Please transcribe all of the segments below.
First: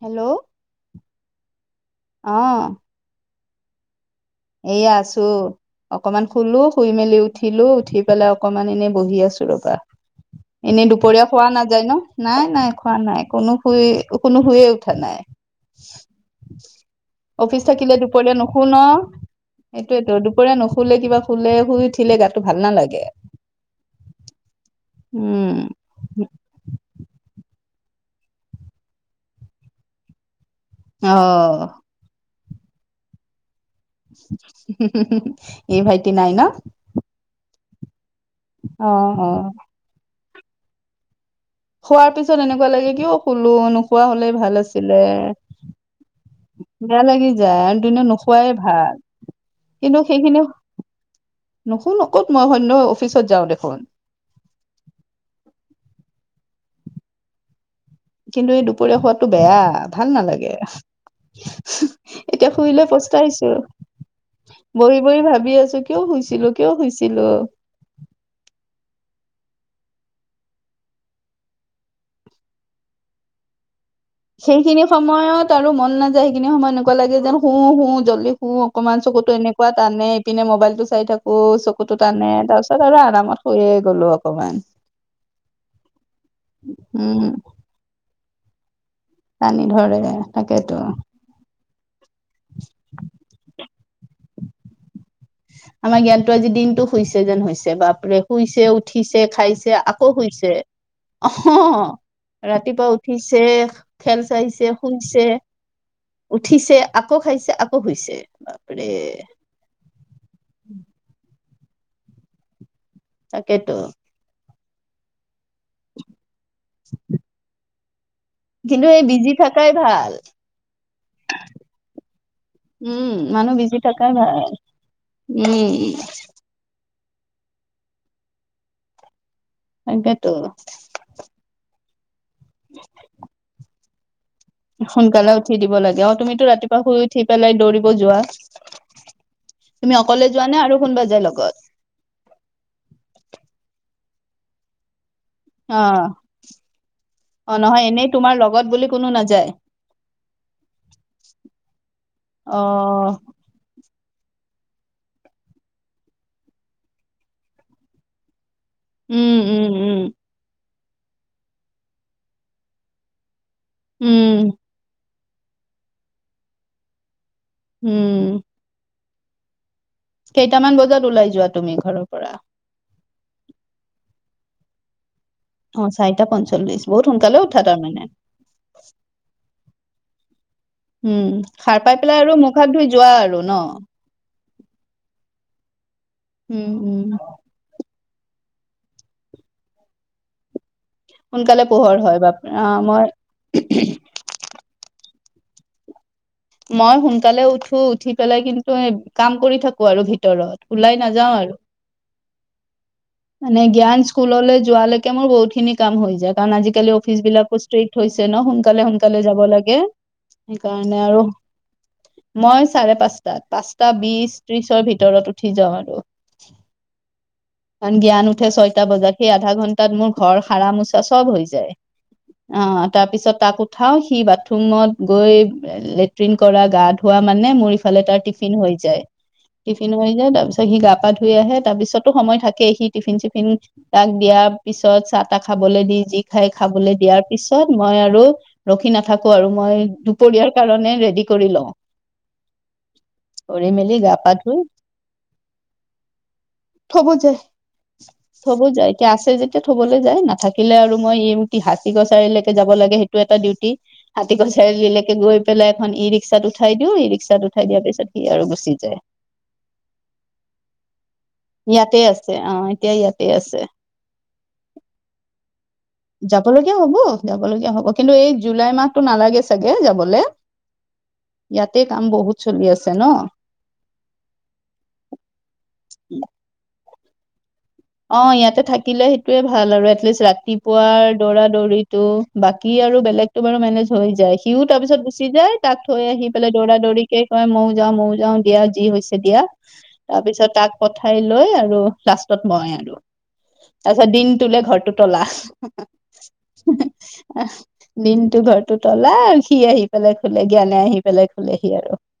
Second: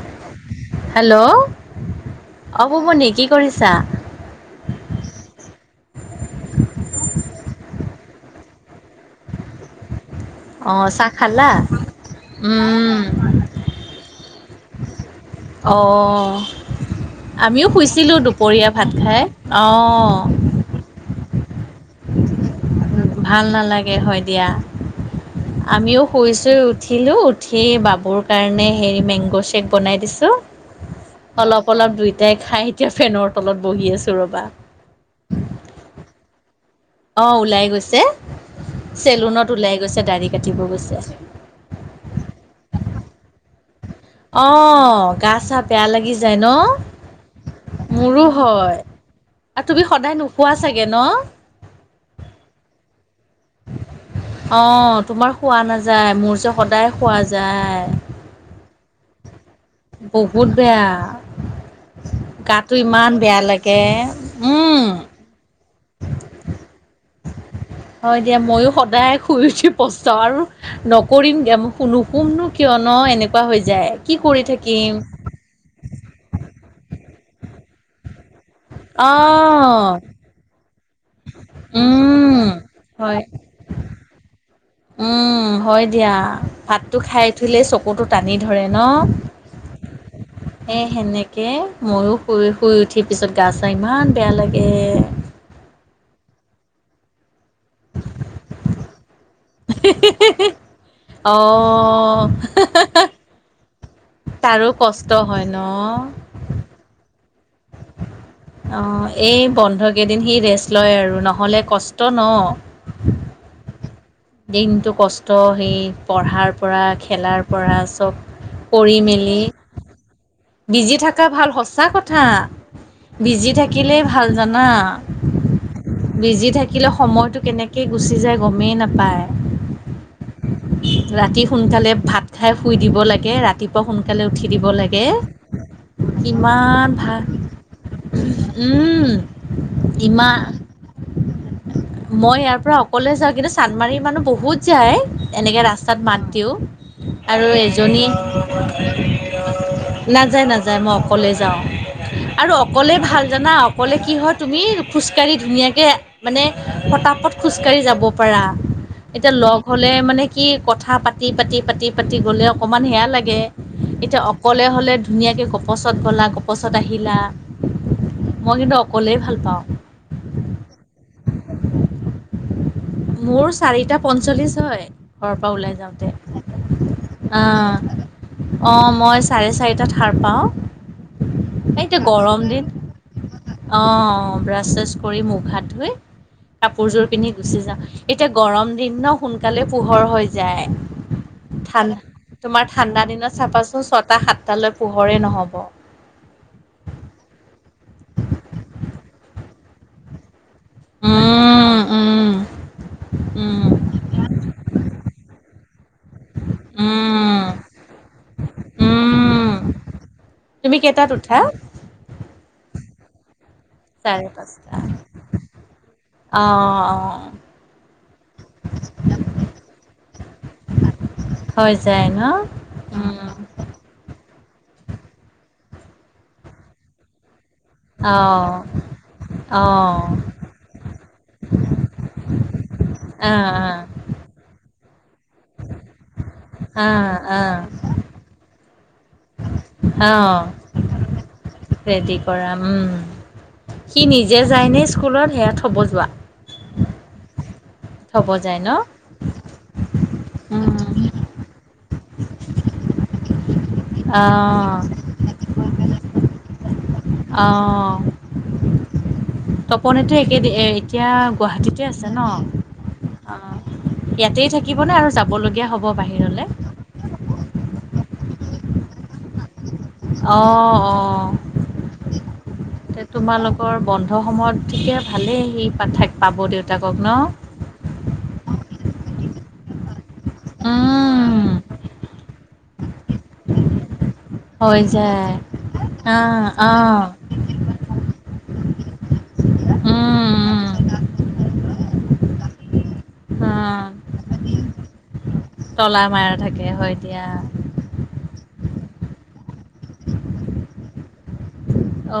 Hello, hello, অ', বুবনী কি কৰিছা? এয়া আছো। অকমান শুলো, শুই মেলি উঠিলো উঠি পেলাই অকমান এনেই বহি আছো ৰবা। অ এনে চাহ দুপৰীয়া খোৱা খালা নাযায় ন' নাই -নাই খোৱা উম নাই কোনো শুই কোনো শুই উঠা নাই অ অফিচ আমিও থাকিলে শুইছিলোঁ দুপৰীয়া নুশু ন ভাত খাই ' অ সেইটোয়েটো দুপৰীয়া নুশুলে কিবা শুলে শুই উঠিলে গাটো ভাল নালাগে। ভাল নালাগে হয় দিয়া উম আমিও শুইু চুই উঠিলো উঠি সেই বাবুৰ কাৰণে হে মেংগ শ্বেক বনাই দিছো অ অলপ- অলপ দুইটাই খাই এতিয়া ফেনৰ তলত বহি আছোঁ ৰ'বা [unintelligible] এই ভাইটি নাই ন? [unintelligible] অহ, ওলাই গৈছে অ অ চেলুনত ওলাই গৈছে দাঢ়ি কাটিব গৈছে। খোৱাৰ পিছত এনেকুৱা লাগে কিয় শুলো নুশুৱা হলেই অ ভাল আছিলে গা চা বেয়া লাগি যায় ন বেয়া লাগি যায় আৰু দুন মোৰো নোখোৱাই হয় ভাল। আৰু তুমি কিন্তু, সদায় সেইখিনি নোখোৱা চাগে ন নুশু ন'কত মই সন্য অফিচত যাওঁ দেখোন। অ', তোমাৰ শুৱা নাযায় মোৰ যে সদায় শুৱা যায়। কিন্তু, এই দুপৰীয়া শুৱাটো বেয়া ভাল বহুত নালাগে। বেয়া এতিয়া গাটো ফুৰিলৈ ইমান বেয়া পস্তাইছো লাগে উম বহি -বহি ভাবি আছো কিয় শুইছিলো- কিয় শুইছিলো হয় দিয়া ময়ো সদায় শুই উঠি পষ্টাও আৰু নকৰিমগে মই নুশুম ন' 'কিয় ন'এনেকুৱা হৈ যায়। কি কৰি সেইখিনি থাকিম সময়ত আৰু মন নাযায় সেইখিনি সময়ত এনেকুৱা লাগে যেন শু - শু জল্ডি শু অকমান চকুতো এনেকুৱা অঁ টানে এইপিনে মোবাইল টো চাই থাকো চকুতো টানে উম তাৰ পিছত আৰু হয় আৰামত শুয়ে গ'লো অকমান। উম, হয় দিয়া ভাতটো উম খাই উঠিলেই চকুটো টানি ধৰে। ন' টানি ধৰে তাকেতো। এই সেনেকে মইও শুই- শুই উঠি পিছত গা চা ইমান বেয়া লাগে। আমাৰ জ্ঞানটো আজি দিনটো শুইছে যেন হৈছে বাপৰে শুইছে উঠিছে। খাইছে আকৌ শুইছে অহ-হ -হ অঁ ৰাতিপুৱা উঠিছে খেল তাৰো চাইছে, কষ্ট শুইছে, হয় ন উঠিছে আকৌ খাইছে আকৌ শুইছে। বাপৰে অহ, এই বন্ধ কেইদিন সি ৰেষ্ট লয় আৰু নহ'লে কষ্ট ন' তাকেতো দিনটো কষ্ট সেই পঢ়াৰ পৰা খেলাৰ পৰা চব। কিন্তু কৰি এই বিজি মেলি থাকাই ভাল। বিজি থাকা ভাল সঁচা কথা। উম বিজি মানুহ থাকিলেই থাকাই ভাল জানা উম বিজি থাকিল আহিলে সময়তটো কেনেকে গুচি যায় গমেই নাপায়। তাকেটো ৰাতি সোনকালে ভাত খাই শুই দিব লাগে ৰাতিপুৱা সোনকালে উঠি দিব লাগে। সোনকালে উঠি দিব লাগে অ তুমিতো ৰাতিপুৱা ইমান শুই ভাল উঠি পেলাই দৌৰিব যোৱা উম তুমি অকলে ইমান যোৱা নে আৰু কোনোবা যাই লগত। মই ইয়াৰ পৰা অকলে যাওঁ কিন্তু চান্দমাৰি মানহ বহুত যায়। এনেকৈ ৰাস্তাত অ' মাত দিওঁ আৰু অ' নহয় এজনী এনেই তোমাৰ লগত বুলি কোনো নাযায় নাযায় নাযায় মই অকলে যাওঁ আৰু অকলেই অ' ভাল জানা অকলে কি হয় তুমি খোজকাঢ়ি ধুনীয়াকৈ মানে পতা পত খোজকাঢ়ি যাব পাৰা এতিয়া উম লগ উম হ'লে উম মানে কি কথা পাতি পাতি পাতি পাতি গ'লে অকমান সেয়া লাগে। এতিয়া উম অকলে হলে ধুনীয়াকে গপচত গলা গপচত আহিলা। উম। ক'লেই ভাল পাওঁ। কেইটামান বজাত ওলাই যোৱা তুমি ঘৰৰ পৰা। মোৰ চাৰিটা পঞ্চল্লিশ হয়। ঘৰৰ পৰা ওলাই অ যাওঁতে চাৰিটা পঞ্চল্লিশ বহুত সোনকালে উঠা আহ তাৰমানে অ মই চাৰে চাৰি। সাৰ পাওঁ। উম সাৰ পাই এতিয়া পেলাই আৰু গৰম মুখ দিন হাত ধুই যোৱা আৰু ন অ ব্ৰাছেছ কৰি মুখাত ধুই উম উম কাপোৰযোৰ পিন্ধি গুচি যাওঁ। এতিয়া গৰম দিন ন সোনকালে পোহৰ হৈ যায় সোনকালে থান পোহৰ হয় বাপ তোমাৰ অ ঠাণ্ডা মই দিনত চাবাচোন ছয়টা সাতটালৈ পোহৰে নহ'ব। মই সোনকালে উঠো উঠি পেলাই কিন্তু কাম কৰি থাকো আৰু ভিতৰত ওলাই নাযাওঁ আৰু উম, উম, মানে উম, জ্ঞান স্কুললৈ যোৱালৈকে মোৰ বহুতখিনি কাম হৈ যায়। কাৰণ আজিকালি অফিচ উম, বিলাকো ষ্ট্ৰিক্ট হৈছে ন সোনকালে সোনকালে যাব উম। লাগে। তুমি সেইকাৰণে কেইটাত আৰু উঠা? মই চাৰে পাঁচটাত পাঁচটা বি চাৰে পাঁচটা ত্ৰিশৰ ভিতৰত উঠি যাওঁ আৰু অ', অ', কাৰণ জ্ঞান উঠে ছয়টা বজাত সেই আধা ঘন্টাত মোৰ ঘৰ সাৰ মোচা চব হৈ যায় অ তাৰ উম, পিছত তাক উঠাও সি বাট থৰুমত গৈ লেট্ৰিন কৰা গা ধোৱা মানে মোৰ ইফালে তাৰ টিফিন অ', হৈ যায়। টিফিন অ', মাৰি যায় তাৰপিছত সি গা পা ধুই আহে তাৰপিছতো সময় থাকে সি টিফিন আ, চিফিন তাক দিয়া। পিছত চাহ তাহ খাবলৈ দি যি খাই আ, আ, খাবলৈ দিয়াৰ আ। পিছত মই আৰু ৰখি নাথ থাকো আৰু মই অ' দুপৰীয়াৰ কাৰণে কৰি লওঁ ৰেডি কৰা উম কৰি মেলি সি গা পা নিজে ধুই যায়নে স্কুলত সেয়া থ'ব যোৱা। থব যে থ'ব থবো ন? যায় এতিয়া আছে যেতিয়া থবলৈ যায় নাথাকিলে আৰু মই এই হাতী গড় চাৰিআলিলৈকে যাব লাগে সেইটো এটা ডিউটি হাতীগড় অ' চাৰিআলি লৈকে গৈ পেলাই এখন ই ৰিক্সাত উঠাই দিও ই ৰিক্সাত উঠাই দিয়াৰ অ' পিছত সি আৰু গুচি যায়। তপনেতো একেদ এ এতিয়া। গুৱাহাটীতে ইয়াতে আছে ন অ এতিয়া ইয়াতে অঁ আছে ইয়াতেই থাকিবনে আৰু যাবলগীয়া হ'ব। বাহিৰলে? যাব লগীয়া হ'ব যাব লগগীয়া হ'ব কিন্তু এই জুলাই মাহতটো নালাগে চাগে। যাবলৈ অ' অ' ইয়াতে কাম বহুত চলি আছে তে ন তোমালোকৰ বন্ধ সময়ত ঠিকে ভালে সিঠ পাব দেউতাক সপ্ন [unintelligible] অ ইয়াতে থাকিলে সেইটোৱে ভাল আৰু এতলিষ্ট ৰাতিপুৱাৰ দৌৰা উম দৌৰিতটো বাকী আৰু বেলেগতটো বাৰু মেনেজ থৈ যায় সিও তাৰপিছত গুচি যায় তাত থৈ আহি পেলাই অ' দৌৰা অ' দৌৰিকে কয় ময়ও যাওঁ ময়ো যাওঁ দিয়া। যি হৈছে দিয়া তাৰ উম পিছত তাক পঠাই লৈ আৰু লাষ্টত মই আৰু উম অ'। তাৰিছত দিন তুলে ঘৰটো তলা তলা মাৰা থাকে হয় দিয়া দিনটো ঘৰ টো তলা আৰু সি আহি পেলাই খোলে জ্ঞানে আহি পেলাই খোলে অ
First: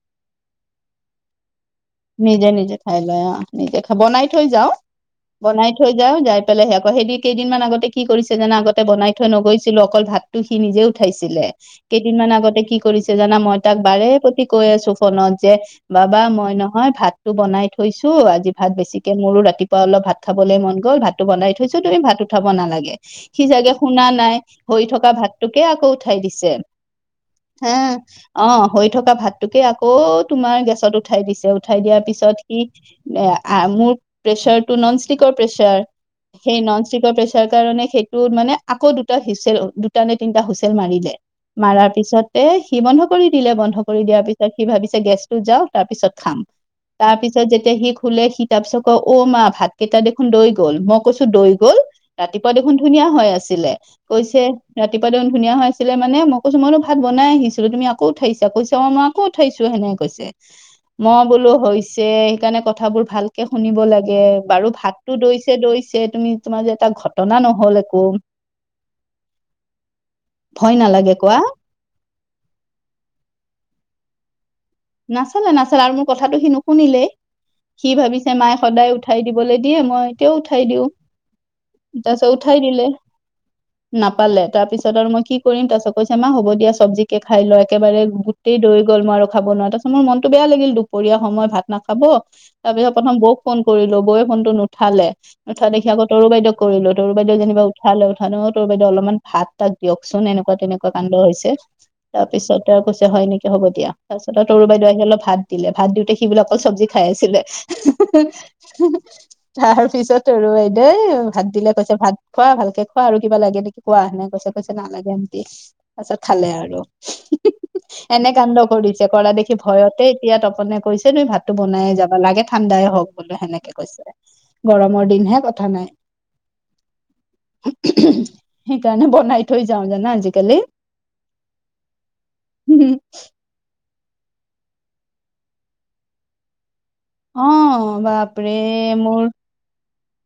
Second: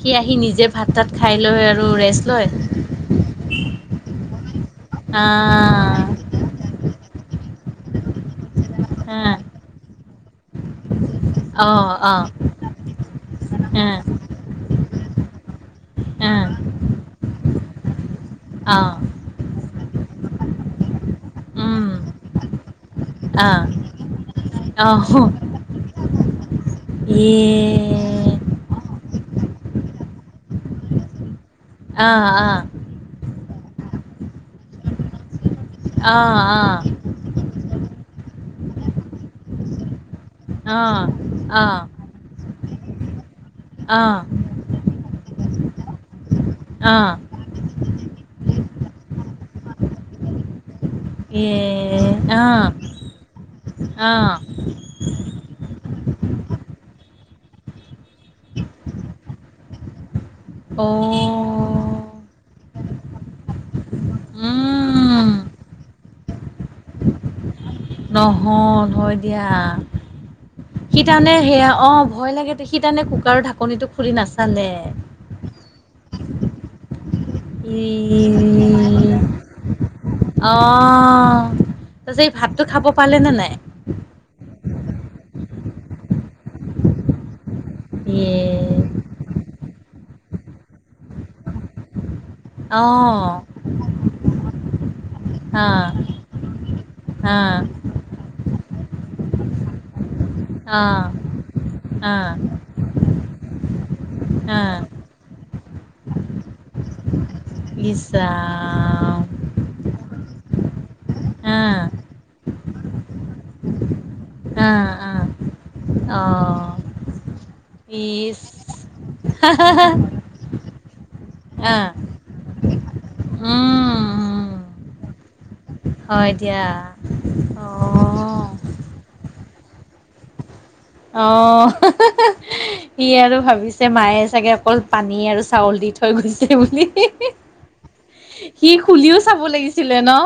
সি আহি নিজে ভাত তাত খাই লৈ আৰু ৰেষ্ট লয় নিজে নিজে খাই লয় আহ নিজে খাই বনাই থৈ যাওঁ বনাই থৈ আহ যাও যাই পেলাই সেই আকৌ সেই দিনমান আগতে কি কৰিছে যানা আগতে বনাই থৈ আহ নগৈছিলো অকল ভাতটো সি নিজেও উঠাইছিলে অ কেইদিন অ মান আগতে কি কৰিছে জানা মই তাক আহ বাৰে প্ৰতি কৈ আছো ফোনত যে বাবা আহ মই ন টো বনাই থৈছো আজি ভাত অ বেছিকে মোৰো ৰাতিপু অলপ ভাত খাবলৈ মন গ'ল ভাতো বনাই থৈছো উম তুমি ভাততো খাব নালাগে সি আহ জাগে শুনা নাই হৈৰি আহ থকা ভাতটোকে আকৌ উঠাই দিছে ইয়ে হা অ হৈ থকা ভাতটোকে আকৌ তোমাৰ গেছত উঠাই দিছে উঠাই আহ পিছত সি আহ যি অহ মোৰ পেচাৰটো ননইচটিকত প্ৰেচাৰ আহ আহ সেই ননইচটিকৰ প্ৰেচাৰ কাৰণে সেইটো মানে আকৌ দুটা সিচেল দুটা নে তিনটা হুইচেল আহ মাৰিলে মাৰ আহ পিছতে সি বন্ধ কৰি দিলে বন্ধ কৰি আহ দিয়াৰ পিছত সি ভাবিছে গেছতো যাওঁ তাৰ পিছত খাম আহ তাৰ পিছত যেতিয়া সি খোলে সি তাৰ পিছত ক অ মা ভাতকেইটা দেখোন দৈ গল মোক কৈছো দৈ ইয়ে গল ৰাতিপুৱা আহ দেখোন ধুনীয়া হৈ আছিলে আহ কৈছে ৰাতিপুৱা দেখোন ধুনীয়া হৈ আছিল মানে মই কৈছো মইতো ভাত বনাইিছিলো তুমি আকৌ উাইছ কৈছা মই আকৌ উঠাইছো সেনেকে কৈছে মই বোলো অ হৈছে সেইকাৰণে কথাবোৰ ভালকে শুনিব লাগে বাৰু ভাততো উম দৈছে দৈছে তুমি তোমাৰ যে এটা ঘটনা নহ'ল একো নহয় নহয় দিয়া ভয় সি নালাগে তাৰমানে কোৱা সেয়া অ ভয় লাগে তে সিকাৰণে কোকাৰৰ ঢাকনিটো খুলি নাছিল নাচালে নাচালে আৰু মোৰ কথাটো সি নুশুনিলেই সি ই ভাবিছে মায়ে সদায় উঠাই দিবলৈ দিয়ে মই এতিয়াও অ' উঠাই দিওঁ তাৰপিছত এই উঠাই ভাতটো দিলে খাব পালে নে নাই? নাপালে তাৰপিছত তাৰপছত আৰু মই কি কৰিম তাৰপিছত কৈছে মা হ'ব দিয়া চবজিকে খাই ল একেবাৰে গোটেই ইয়ে দৈ গ'ল মই আৰু খাব নোৱাৰো তাৰছ মৰ মনতটো বেয়া লাগিল দুপৰীয়া সময় ভাত নাখাব তাৰপিছত প্ৰথম বৌক অ' ফোন কৰিলো বৌক ফোনটো নুঠালে অ' নুঠা দেখি আকৌ তৰু বাইদেউক কৰিলো তৰু বাইদেউক অ' যেনিবা উঠালে উঠা নে তোৰ বাইদে অলপমান ভাত তাত দিয়ক চোন এনেকোৱা তেনেকোৱা কাণ্ড অ' হৈছে অ' তাৰ পিছত আৰু কৈছে হয় নেকি হ'ব দিয়া তাৰ পিছত তৰু অ' বাইদে অল ভাত দিলে ভাত দিওঁতে সি বোলে অকল চব্জি খাই আছিলে ইছ ৰাম তাৰ পিছত তৰু এই দেই ভাত দিলে অ' কৈছে ভাত খোৱা ভাল কোৱা আৰু কিবা লাগে নেকি কোৱাহ নে কৈছে কৈছে অ' নালাগে অ' এমতি তাৰিছত খালে অ' আৰু এনে ইছ কাণ্ড কৰিছে কৰা দেখি ভয়তে এতিয়া তপনে কৈছে ন ভাতটো বনাইে অ' যাবা লাগে ঠাণ্ডাই হওক বোলে সেনেকে উম কৈছে উম গৰমৰ দিন হে ক হয় দিয়া অ' সেইকাৰণে বনাই থৈ যাওঁ জানা আজিকালি অ সি আৰু ভাবিছো যে মায়ে চাগে অকল পানী আৰু চাউল দি থৈ গৈছে বুলি অ বাপৰে সি মোৰ খুলিও চাব লাগিছিলে ন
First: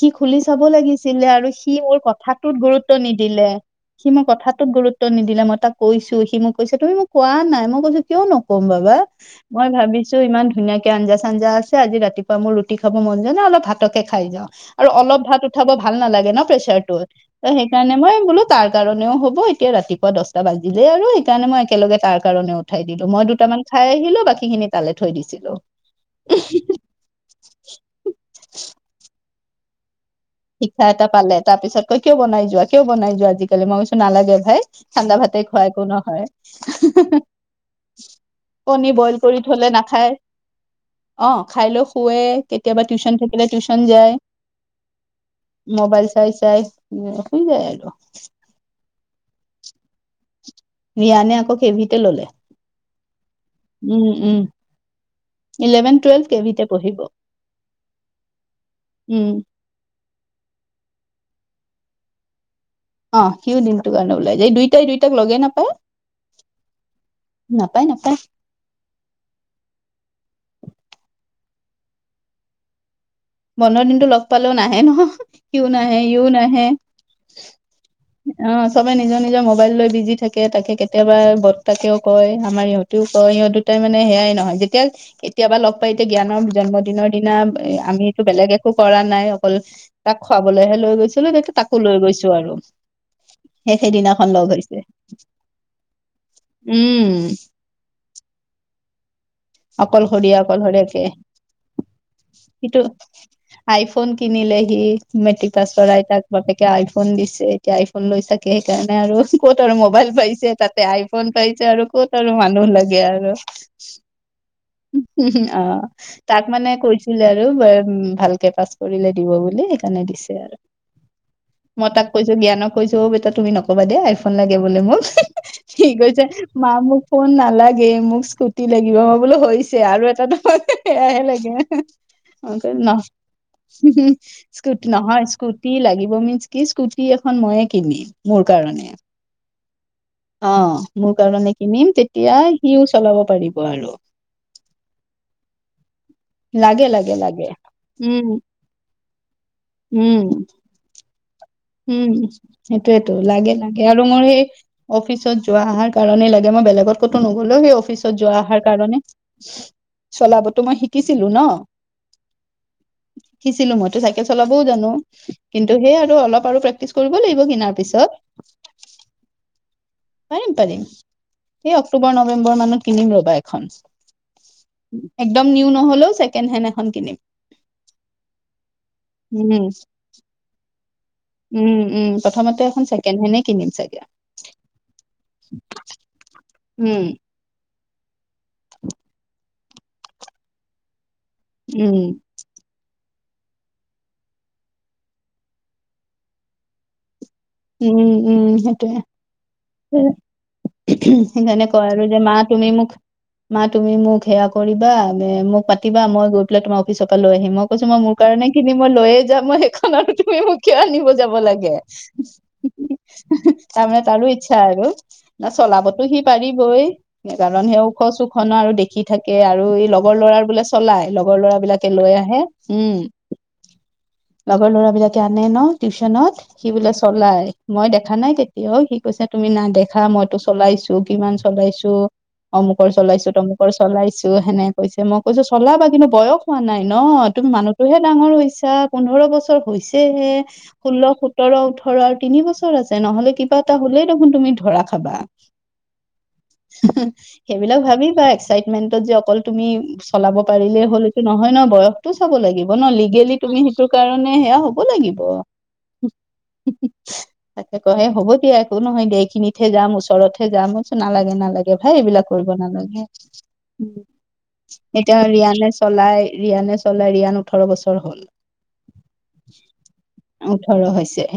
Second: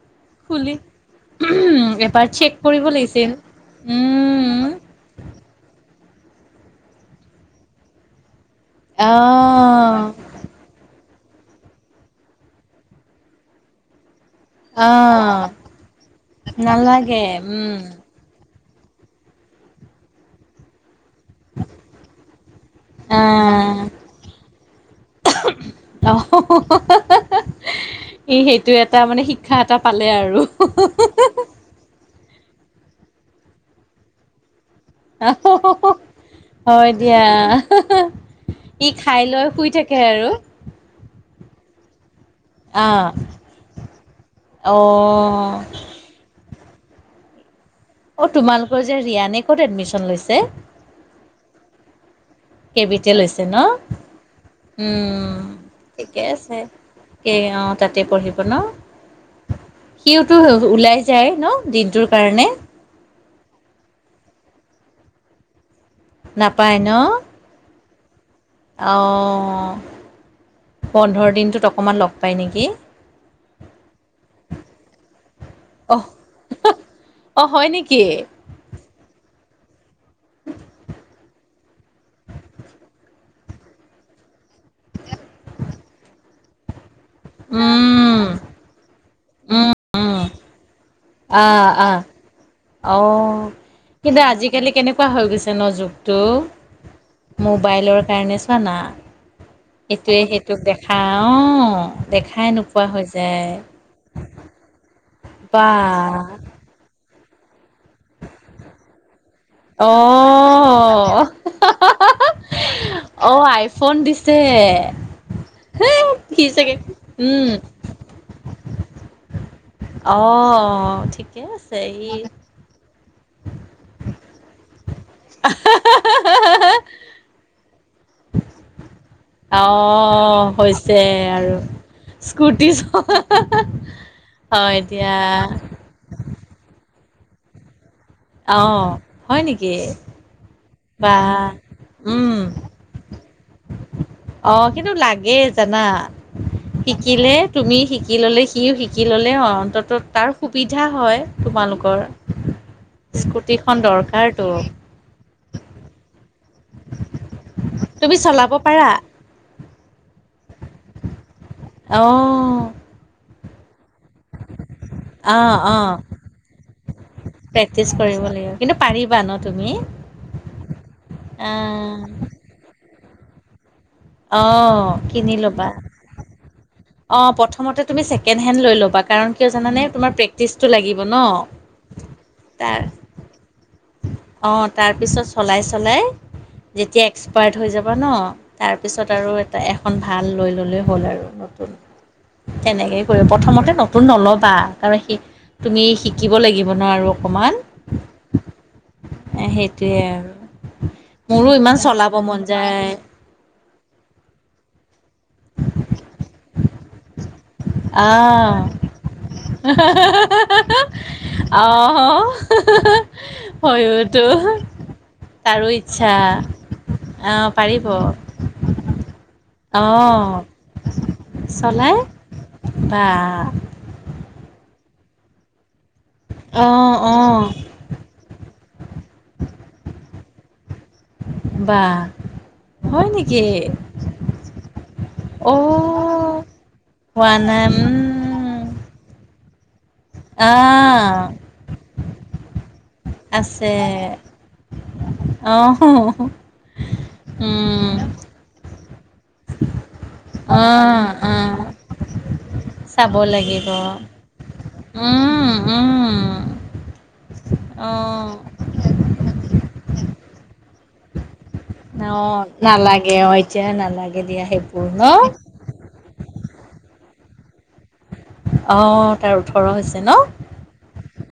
সি খুলি চাব লাগিছিলে আৰু সি মোৰ এবাৰ চেক কথাটোত কৰিব গুৰুত্ব লাগিছিল। নিদিলে সি মই উম কথাটোক গুৰুত্ব নিদিলে মই তাক কৈছো সি মোক কৈছে তুমি মোক কোৱা নাই মই কৈছো কিয়নো কম ৰবা মই আহ ভাবিছো ইমান ধুনীয়াকে আঞ্জা আঞ্জা আচে আজি ৰাতিপুৱা মোৰ ৰুটি খাব মন যোৱা নাই অলপ ভাতকে খাই যাওঁ আৰু অলপ আহ ভাত উঠাব ভাল নালাগে ন প্ৰেচাৰটোত নালাগে ত উম সেইকাৰণে মই বোলো তাৰ কাৰণেও হ'ব এতিয়া ৰাতিপুৱা দহটা বাজিলে আৰু। সেই কাৰণে মই একেলগে তাৰ কাৰণে উঠাই দিলো, মই দুটামান আহ খাই আহিলো বাকী খিনি তালৈ থৈ দিছিলো। [unintelligible] অ ই সেইটো এটা মানে শিক্ষা এটা প শিক্ষা এটা পালে, তাৰ পিছত কয় কিয় বনাই যোৱা? কিয় বনাই যোৱা? আজিকালি মই কৈছো নালাগে ভাই। ঠাণ্ডা ভাতেই খোৱা একো নহয়। হয় দিয়া ই কণী বইল খাই কৰি লৈ শুই থলে থাকে নাখায় আৰু অ। খাই লও শুৱে কেতিয়াবা আহ টিউশ্যন থাকিলে টিউশচন যায়। অ মোবাইল চাই চাই স হৈ যায়। অ তোমালোকৰ যে ৰিয়ানে ক'ত এডমিশন লৈছে? ৰিয়ানে আকৌ কেভিতে ললে। কেভিটে লৈছে ন উম উম উম। ইলেভেন ঠিকে টুৱেলভ আছে কেভিতে পঢ়িব এই অ তাতে পঢ়িব ন? উম সিওতো ওলাই যায় ন দিনটোৰ কাৰণে? অ সিও দিনটোৰ কাৰণে ওলাই যায় দুইটাই দুইটাক লগে নাপায়। নাপায় ন। নাপায় নাপায় অঁ বন্ধৰ দিনটোত অকণমান লগ পায় নেকি? বন্ধ দিনতটো লগ পালেও নাহে ন সিও নাহে অহ ইও নাহে। অ হয় নেকি অ চবে নিজৰ নিজৰ মজ মোবাইল লৈ বিজি থাকে, তাকে কেতিয়াবা বত তাকেও কয় আমাৰ ইহঁতেও কয় ইিহঁত দুটাই মানে সেয়াই নহয়। যেতিয়া কেতিয়াবা লগ পাই এতিয়া জ্ঞানৰ জন্মদিনৰ দিনা উম আমিটো বেলেগ একো কৰা নাই অকল তাক খুৱাবলৈহে লৈ গৈছিলো। তাকো লৈ গৈছো আৰু। অঁ সেই কিন্তু সেইদিনাখন লগ আজিকালি হৈছে কেনেকুৱা হৈ গৈছে ন যুগটো! উম মোবাইলৰ কাৰণে চোৱা না। এইটোৱে অকলশৰীয়া সেইটোক দেখা অকলশৰীয়াকে অ দেখাই নোপোৱা হৈ যায় সটো আইফোন কিনি মিলেহি। মেট্ৰিক পাছ বা কৰাই তাক বাপেকে আইফোন দিছে, এতিয়া আইফোন লৈ থাকে সেইকাৰণে আৰু ক'ত আৰু মোবাইল পাইছে তাতে অ আইফোন পাইছে আৰু ক'ত আৰু মানুহ লাগে অ আৰু। আইফোন দিছে অ সি তাক মানে চাগে কৰিছিলে আৰু উম ভালকে পাছ কৰিলে দিব বুলি। সেইকাৰণে অ দিছে আৰু। ঠিকে আছে মই তাক ই কৈছো জ্ঞানক কৈছো ব তুমি নকবা দে আই ফোন লাগে বোলি মোক [unintelligible] সি কৈছে মা মোক ফোন নালাগে মোক স্কুটি লাগিব। বোলো অ হৈছে আৰু এটা ডখৰ হৈছে সেয়াহে আৰু লাগে। অ স্কুটি নহ হয় এতিয়া নহয় স্কুট স্কুটি লাগিব মিন্ কি স্কুটি এখন মইয়ে কিনি মোৰ অ কাৰণে হয় নেকি অ। মোৰ বা কাৰণে কিনিম উম তেতিয়া সিও চলাব পাৰিব আৰু। অ কিন্তু লাগে জানা। লাগে লাগে শিকিলে লাগে তুমি শিকি উম, ললে সিও শিকি ললে অন্তত উম। তাৰ সুবিধা হয় তোমালোক। উম সেইটোয়েতো লাগে লাগে আৰু মোৰ সেই দৰকাৰতো অফিচত যোৱা অহাৰ কাৰণেই লাগে। মই বেলেগত ক'তো নগ'লো সেই অফিচত তুমি যোৱা চলাব অহাৰ পাৰা কাৰণে। চলাবতো মই শিকিছিলো ন অ শিকিছিলো মই। চাইকেল চলাবও জানো অ কিন্তু সেই অ আৰু অলপ। প্ৰেক্টিছ কৰিব লাগিব কিনাৰ প্ৰেক্টিচ পিছত, কৰিব লাগিব কিন্তু পাৰিবা ন তুমি পাৰিম পাৰিম। এই অক্টোবৰ নৱেম্বৰ মানত কিনিম ৰবা এখন। অ কিনি একদম ল'বা নিউ নহলেও ছেকেণ্ড হেণ্ড এখন কিনিম। অ প্ৰথমতে তুমি ছেকেণ্ড হেণ্ড লৈ ল'বা কাৰণ উম, কিয় জানে তোমাৰ প্ৰেক্টিচটো লাগিব ন। উম উম প্ৰথমতে এখন ছেকেণ্ড হেণ্ডে কিনিম চাগে। অঁ তাৰপিছত চলাই চলাই উম, যেতিয়া এক্সপায়াৰ্ড হৈ যাবা ন। এ এখন ভাল লৈ ল'লে হ'ল আৰু নতুন উম, তেনেকেই। প্ৰথমতে নতুন নল'বা তাৰ স তুমি শিকিব লাগিব ন আৰু। অকণমান উম উম সেইটোৱে। সেইটোৱে আৰু মোৰো সেইকাৰণে ইমান কয় আৰু চলাব যে মা মন তুমি যায় মোক মা। তুমি মোক সেয়া কৰিবা মোক পাতিবা মই গৈ পেলাই তুমাৰ অফিচৰ পৰা লৈ আহিম। কৈছো মই মোৰ কাৰণে আহ খিনি মই লৈয়ে যাম মই সেইখন আৰু তুমি মোক কিয় আনিব যাব লাগে। হু হু। তাৰমানে তাৰো ইচ্ছা আৰু না তাৰো চলাবতো ইচ্ছা সি পাৰিবই আহ সেইকাৰণ সে পাৰিব ওখ কচু খনা আৰু দেখি থাকে। আৰু এই লগৰ আহ লৰাৰ বিলা চলাই লগৰ লৰা বিলাকে চলাই লৈ আহে উম। বা লগৰ ল'ৰাবিলাকে আনে ন টিউচনত সিবিলাক। আহ চলাই আহ মই দেখা নাই কেতিয়াও সি কৈছে তুমি নাইদেখা মইতো চলাইছো কিমান বা চলাইছো। অমুকৰ হয় চলাইছো নেকি তমুকৰ চলাইছো সেনেকে কৈছে মই কৈছো অ চলাবা কিন্তু বয়স হোৱা নাই ন। হোৱা তুমি নাই মানুহতোহে ডাঙৰ উম হৈছা পোন্ধৰ বছৰ হৈছেহে ষোল্ল আহ সোতৰ ওঠ আৰু তিনি বছৰ আছে নহলে কিবা এটা আছে হ'লেই দেখোন তুমি ধৰা খাবা। আহ সেইবিলাক উম ভাবি বা এক্সাইটমেন্টত যে অকল তুমি। চলাব পাৰিলেই হ'ল আহ এইটো নহয় আহ নয় বয়সটো চাব লাগিব ন চাব লিগেলি তুমি লাগিব সেইটো কাৰণে সেয়া হ'ব লাগিব উম উম ব তাকে অ কয় হ'ব দিয়া একো নহয় দিয়া এইখিনিতহে যাম ওচৰতহে যাম নালাগে নালাগে তঠাই ন এইবিলাক কৰিব নালাগে অ এতিয়া নালাগে দিয়া সেইবোৰ ন এতিয়া ৰিয়ানে চলাই ৰিয়ানে চলাই ৰিয়ান ওঠৰ বছৰ হল অ তাৰ ওঠৰ হৈছে ন ওঠৰ হৈছে